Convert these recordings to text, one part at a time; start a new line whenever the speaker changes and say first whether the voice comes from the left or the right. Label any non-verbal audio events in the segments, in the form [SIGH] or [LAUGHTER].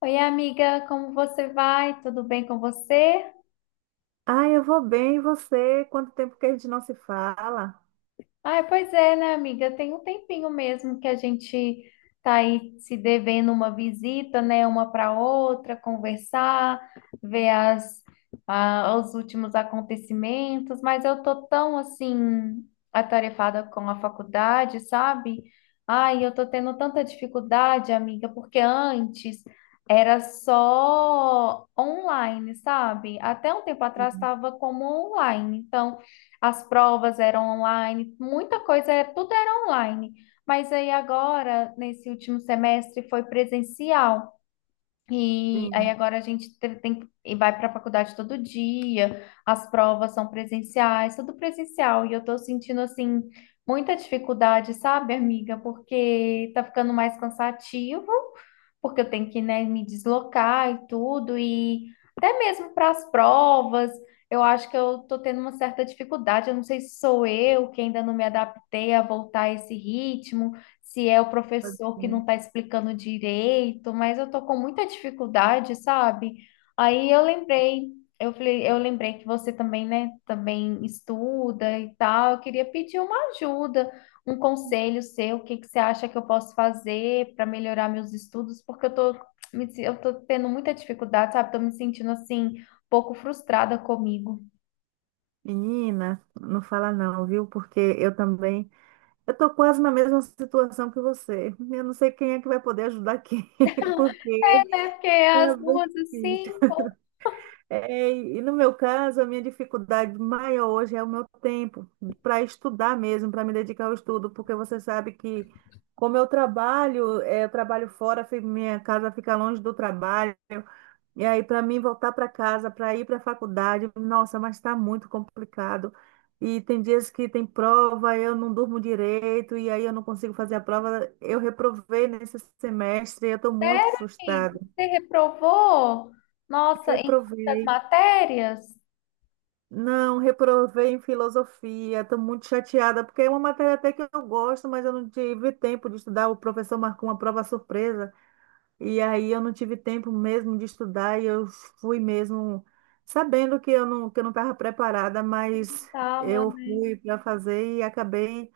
left: Oi, amiga, como você vai? Tudo bem com você?
right: Ah, eu vou bem, e você? Quanto tempo que a gente não se fala?
left: Ah, pois é, né, amiga? Tem um tempinho mesmo que a gente tá aí se devendo uma visita, né, uma para outra, conversar, ver os últimos acontecimentos, mas eu tô tão assim atarefada com a faculdade, sabe? Ai, eu tô tendo tanta dificuldade, amiga, porque antes era só online, sabe? Até um tempo atrás
right: Sim.
left: estava como online, então as provas eram online, muita coisa, tudo era online. Mas aí agora, nesse último semestre, foi presencial. E aí
right: Sim,
left: agora a gente tem, e vai para a faculdade todo dia, as provas são presenciais, tudo presencial, e eu tô sentindo assim muita dificuldade, sabe, amiga? Porque tá ficando mais cansativo, porque eu tenho que, né, me deslocar e tudo, e até mesmo para as provas, eu acho que eu tô tendo uma certa dificuldade, eu não sei se sou eu que ainda não me adaptei a voltar a esse ritmo, se é o
right: pode
left: professor que
right: ser.
left: não está explicando direito, mas eu tô com muita dificuldade, sabe? Aí eu lembrei, eu falei, eu lembrei que você também, né, também estuda e tal. Eu queria pedir uma ajuda, um conselho seu, o que que você acha que eu posso fazer para melhorar meus estudos, porque eu tô, me se- eu tô tendo muita dificuldade, sabe? Tô me sentindo assim, um pouco frustrada comigo.
right: Menina, não fala não, viu? Eu tô quase na mesma situação que você. Eu não sei quem é que vai poder ajudar quem, [LAUGHS]
left: É,
right: porque
left: né? Porque as
right: é bem
left: duas assim,
right: difícil. É, e no meu caso, a minha dificuldade maior hoje é o meu tempo para estudar mesmo, para me dedicar ao estudo, porque você sabe que como eu trabalho, é, eu trabalho fora, minha casa fica longe do trabalho. E aí, para mim, voltar para casa, para ir para a faculdade, nossa, mas está muito complicado. E tem dias que tem prova, eu não durmo direito, e aí eu não consigo fazer a prova. Eu reprovei nesse semestre, eu estou muito
left: sério, amigo?
right: frustrada.
left: Você reprovou? Nossa, em muitas
right: Reprovei.
left: matérias?
right: Não, reprovei em filosofia, estou muito chateada, porque é uma matéria até que eu gosto, mas eu não tive tempo de estudar. O professor marcou uma prova surpresa. E aí eu não tive tempo mesmo de estudar e eu fui mesmo sabendo que eu não estava preparada, mas
left: Tava,
right: eu
left: né?
right: fui para fazer e acabei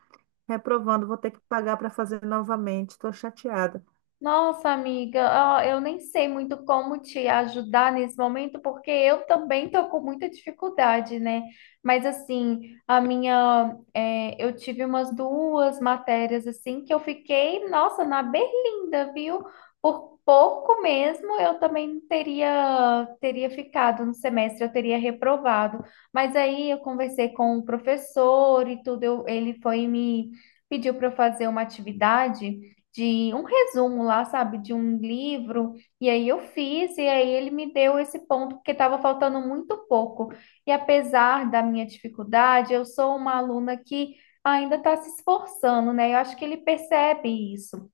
right: reprovando. Vou ter que pagar para fazer novamente. Estou chateada.
left: Nossa, amiga, ó, eu nem sei muito como te ajudar nesse momento, porque eu também tô com muita dificuldade, né? Mas assim, a minha, é, eu tive umas duas matérias assim que eu fiquei, nossa, na berlinda, viu? Por pouco mesmo, eu também teria ficado no semestre, eu teria reprovado. Mas aí eu conversei com o professor e tudo, ele foi e me pediu para eu fazer uma atividade de um resumo lá, sabe, de um livro. E aí eu fiz, e aí ele me deu esse ponto, porque estava faltando muito pouco. E apesar da minha dificuldade, eu sou uma aluna que ainda está se esforçando, né? Eu acho que ele percebe isso.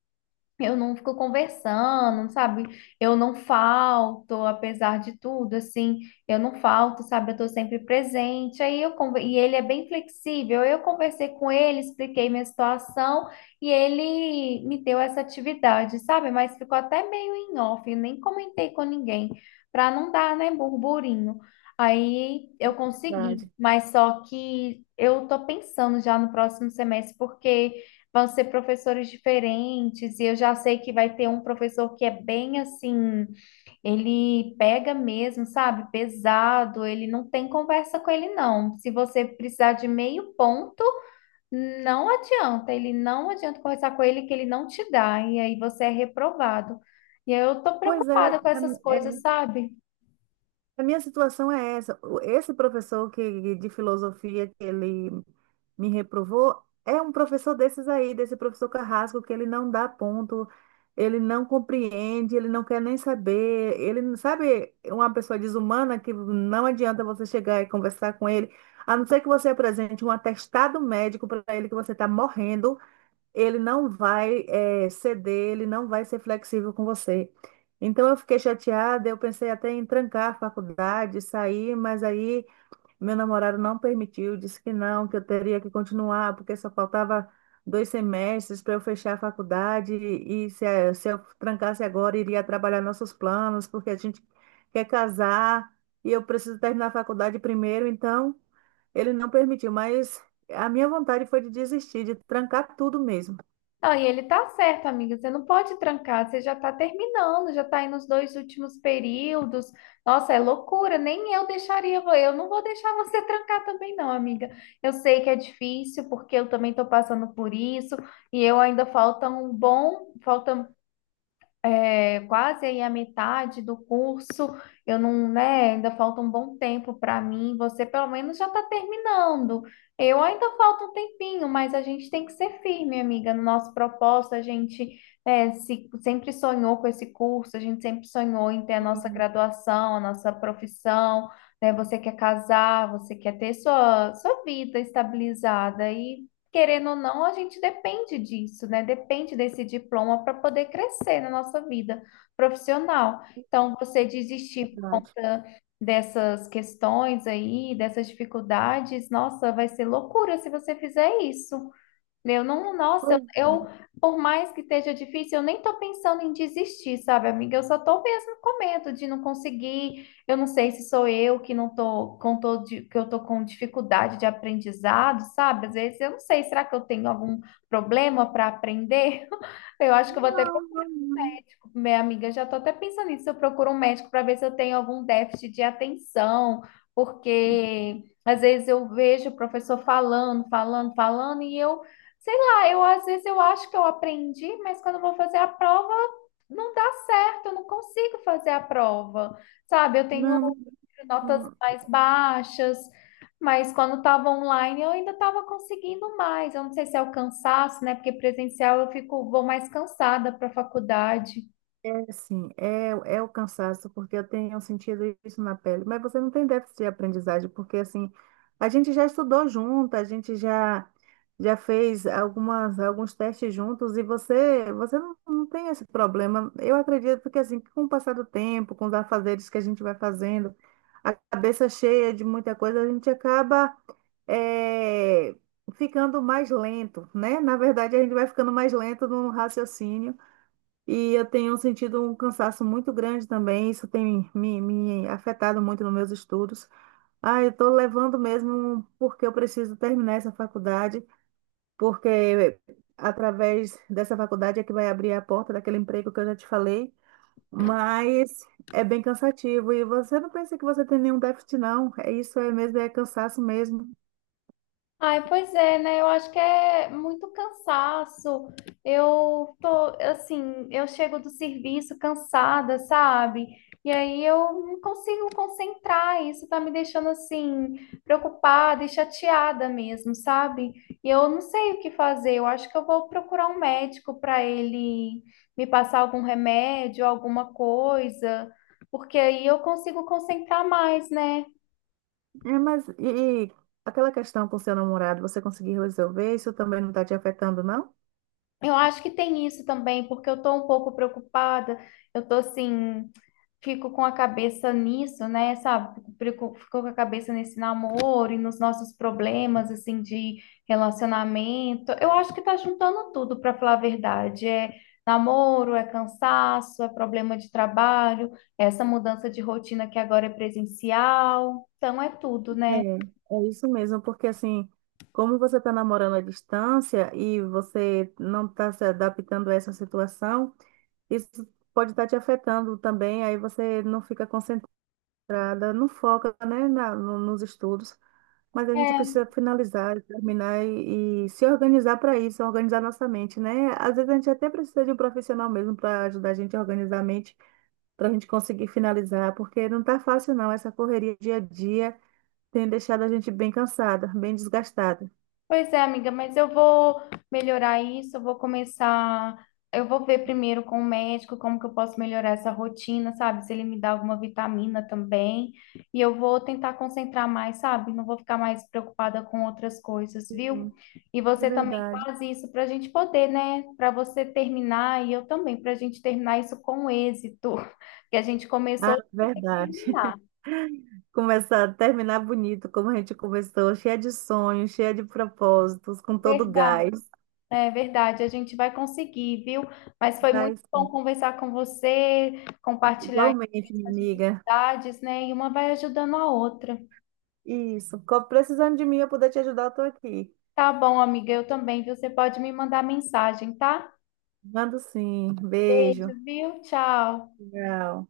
left: Eu não fico conversando, sabe? Eu não falto, apesar de tudo, assim, eu não falto, sabe? Eu tô sempre presente. Aí eu e ele é bem flexível. Eu conversei com ele, expliquei minha situação e ele me deu essa atividade, sabe? Mas ficou até meio em off, eu nem comentei com ninguém, para não dar, né, burburinho. Aí eu consegui,
right: Verdade.
left: mas só que eu tô pensando já no próximo semestre, porque vão ser professores diferentes, e eu já sei que vai ter um professor que é bem assim, ele pega mesmo, sabe? Pesado, ele não tem conversa com ele, não. Se você precisar de meio ponto, não adianta, ele não adianta conversar com ele que ele não te dá, e aí você é reprovado. E aí eu tô
right: Pois é,
left: preocupada com
right: é,
left: essas
right: é,
left: coisas, sabe?
right: a minha situação é essa. Esse professor de filosofia que ele me reprovou é um professor desses aí, desse professor Carrasco, que ele não dá ponto, ele não compreende, ele não quer nem saber. Ele, não- Sabe, uma pessoa desumana que não adianta você chegar e conversar com ele, a não ser que você apresente um atestado médico para ele que você está morrendo, ele não vai ceder, ele não vai ser flexível com você. Então eu fiquei chateada, eu pensei até em trancar a faculdade, sair, mas aí meu namorado não permitiu, disse que não, que eu teria que continuar, porque só faltava dois semestres para eu fechar a faculdade e se eu trancasse agora, iria trabalhar nossos planos, porque a gente quer casar e eu preciso terminar a faculdade primeiro, então ele não permitiu, mas a minha vontade foi de desistir, de trancar tudo mesmo.
left: Não, e ele tá certo, amiga. Você não pode trancar, você já tá terminando, já tá aí nos dois últimos períodos. Nossa, é loucura, nem eu deixaria, eu não vou deixar você [LAUGHS] trancar também, não, amiga. Eu sei que é difícil, porque eu também tô passando por isso, e eu ainda falta um bom, falta é, quase aí a metade do curso, eu não, né, ainda falta um bom tempo para mim, você pelo menos já está terminando. Eu ainda falta um tempinho, mas a gente tem que ser firme, amiga, no nosso propósito, a gente é, sempre sonhou com esse curso, a gente sempre sonhou em ter a nossa
right: Uhum.
left: graduação, a nossa profissão, né? Você quer casar, você quer ter sua vida estabilizada e, querendo ou não, a gente depende disso, né? Depende desse diploma para poder crescer na nossa vida profissional. Então, você desistir por
right: Verdade.
left: conta dessas questões aí, dessas dificuldades, nossa, vai ser loucura se você fizer isso. Eu não, nossa,
right: Pois é.
left: por mais que esteja difícil, eu nem tô pensando em desistir, sabe, amiga? Eu só tô mesmo com medo de não conseguir. Eu não sei se sou eu que não tô com tô que eu tô com dificuldade de aprendizado, sabe? Às vezes eu não sei, será que eu tenho algum problema para aprender? [LAUGHS] Eu acho que eu vou ter,
right: Não, não, não.
left: minha amiga, já estou até pensando nisso. Eu procuro um médico para ver se eu tenho algum déficit de atenção, porque às vezes eu vejo o professor falando, falando, falando, e eu, sei lá, eu às vezes eu acho que eu aprendi, mas quando eu vou fazer a prova, não dá certo, eu não consigo fazer a prova, sabe? Eu tenho
right: Não,
left: notas
right: não.
left: mais baixas, mas quando estava online eu ainda estava conseguindo mais. Eu não sei se é o cansaço, né? Porque presencial eu fico, vou mais cansada para a faculdade.
right: É assim, é, é o cansaço, porque eu tenho sentido isso na pele. Mas você não tem déficit de aprendizagem, porque assim, a gente já estudou junto, já fez alguns testes juntos, e você não tem esse problema. Eu acredito que assim, com o passar do tempo, com os afazeres que a gente vai fazendo, a cabeça cheia de muita coisa, a gente acaba. É, ficando mais lento, né? Na verdade, a gente vai ficando mais lento no raciocínio e eu tenho sentido um cansaço muito grande também. Isso tem me afetado muito nos meus estudos. Ah, eu estou levando mesmo porque eu preciso terminar essa faculdade, porque através dessa faculdade é que vai abrir a porta daquele emprego que eu já te falei. Mas é bem cansativo e você não pensa que você tem nenhum déficit, não. É isso, é mesmo, é cansaço mesmo.
left: Ai, pois é, né? Eu acho que é muito cansaço. Eu tô, assim, eu chego do serviço cansada, sabe? E aí eu não consigo concentrar. Isso tá me deixando, assim, preocupada e chateada mesmo, sabe? E eu não sei o que fazer. Eu acho que eu vou procurar um médico para ele me passar algum remédio, alguma coisa, porque aí eu consigo concentrar mais, né?
right: É, mas e aquela questão com seu namorado, você conseguiu resolver? Isso também não está te afetando, não?
left: Eu acho que tem isso também, porque eu estou um pouco preocupada. Eu tô assim, fico com a cabeça nisso, né? Sabe? Fico, fico com a cabeça nesse namoro e nos nossos problemas, assim, de relacionamento. Eu acho que tá juntando tudo, para falar a verdade. É namoro, é cansaço, é problema de trabalho, é essa mudança de rotina que agora é presencial. Então é tudo,
right: É,
left: né?
right: é isso mesmo, porque assim, como você está namorando à distância e você não está se adaptando a essa situação, isso pode estar te afetando também, aí você não fica concentrada, não foca, né, na, no- nos estudos. Mas a gente
left: É.
right: precisa finalizar, terminar e se organizar para isso, organizar nossa mente, né? Às vezes a gente até precisa de um profissional mesmo para ajudar a gente a organizar a mente para a gente conseguir finalizar, porque não está fácil não, essa correria dia a dia tem deixado a gente bem cansada, bem desgastada.
left: Pois é, amiga, mas eu vou melhorar isso, eu vou começar, eu vou ver primeiro com o médico como que eu posso melhorar essa rotina, sabe? Se ele me dá alguma vitamina também. E eu vou tentar concentrar mais, sabe? Não vou ficar mais preocupada com outras coisas, viu?
right: Sim,
left: E
right: é
left: você também
right: verdade.
left: faz isso para a gente poder, né? Para você terminar e eu também, para a gente terminar isso com êxito, [LAUGHS] que a gente começou
right: Ah,
left: a
right: verdade.
left: terminar.
right: [LAUGHS] Começar, terminar bonito, como a gente começou, cheia de sonhos, cheia de propósitos, com todo
left: Verdade.
right: gás.
left: É verdade, a gente vai conseguir, viu? Mas foi muito
right: Mas,
left: bom conversar com você, compartilhar
right: igualmente, minha
left: essas
right: amiga.
left: dificuldades, né? E uma vai ajudando a outra.
right: Isso. Precisando de mim, eu poder te ajudar, eu tô aqui.
left: Tá bom, amiga, eu também, viu? Você pode me mandar mensagem, tá?
right: Mando sim.
left: Beijo,
right: Beijo.
left: viu? Tchau.
right: Tchau.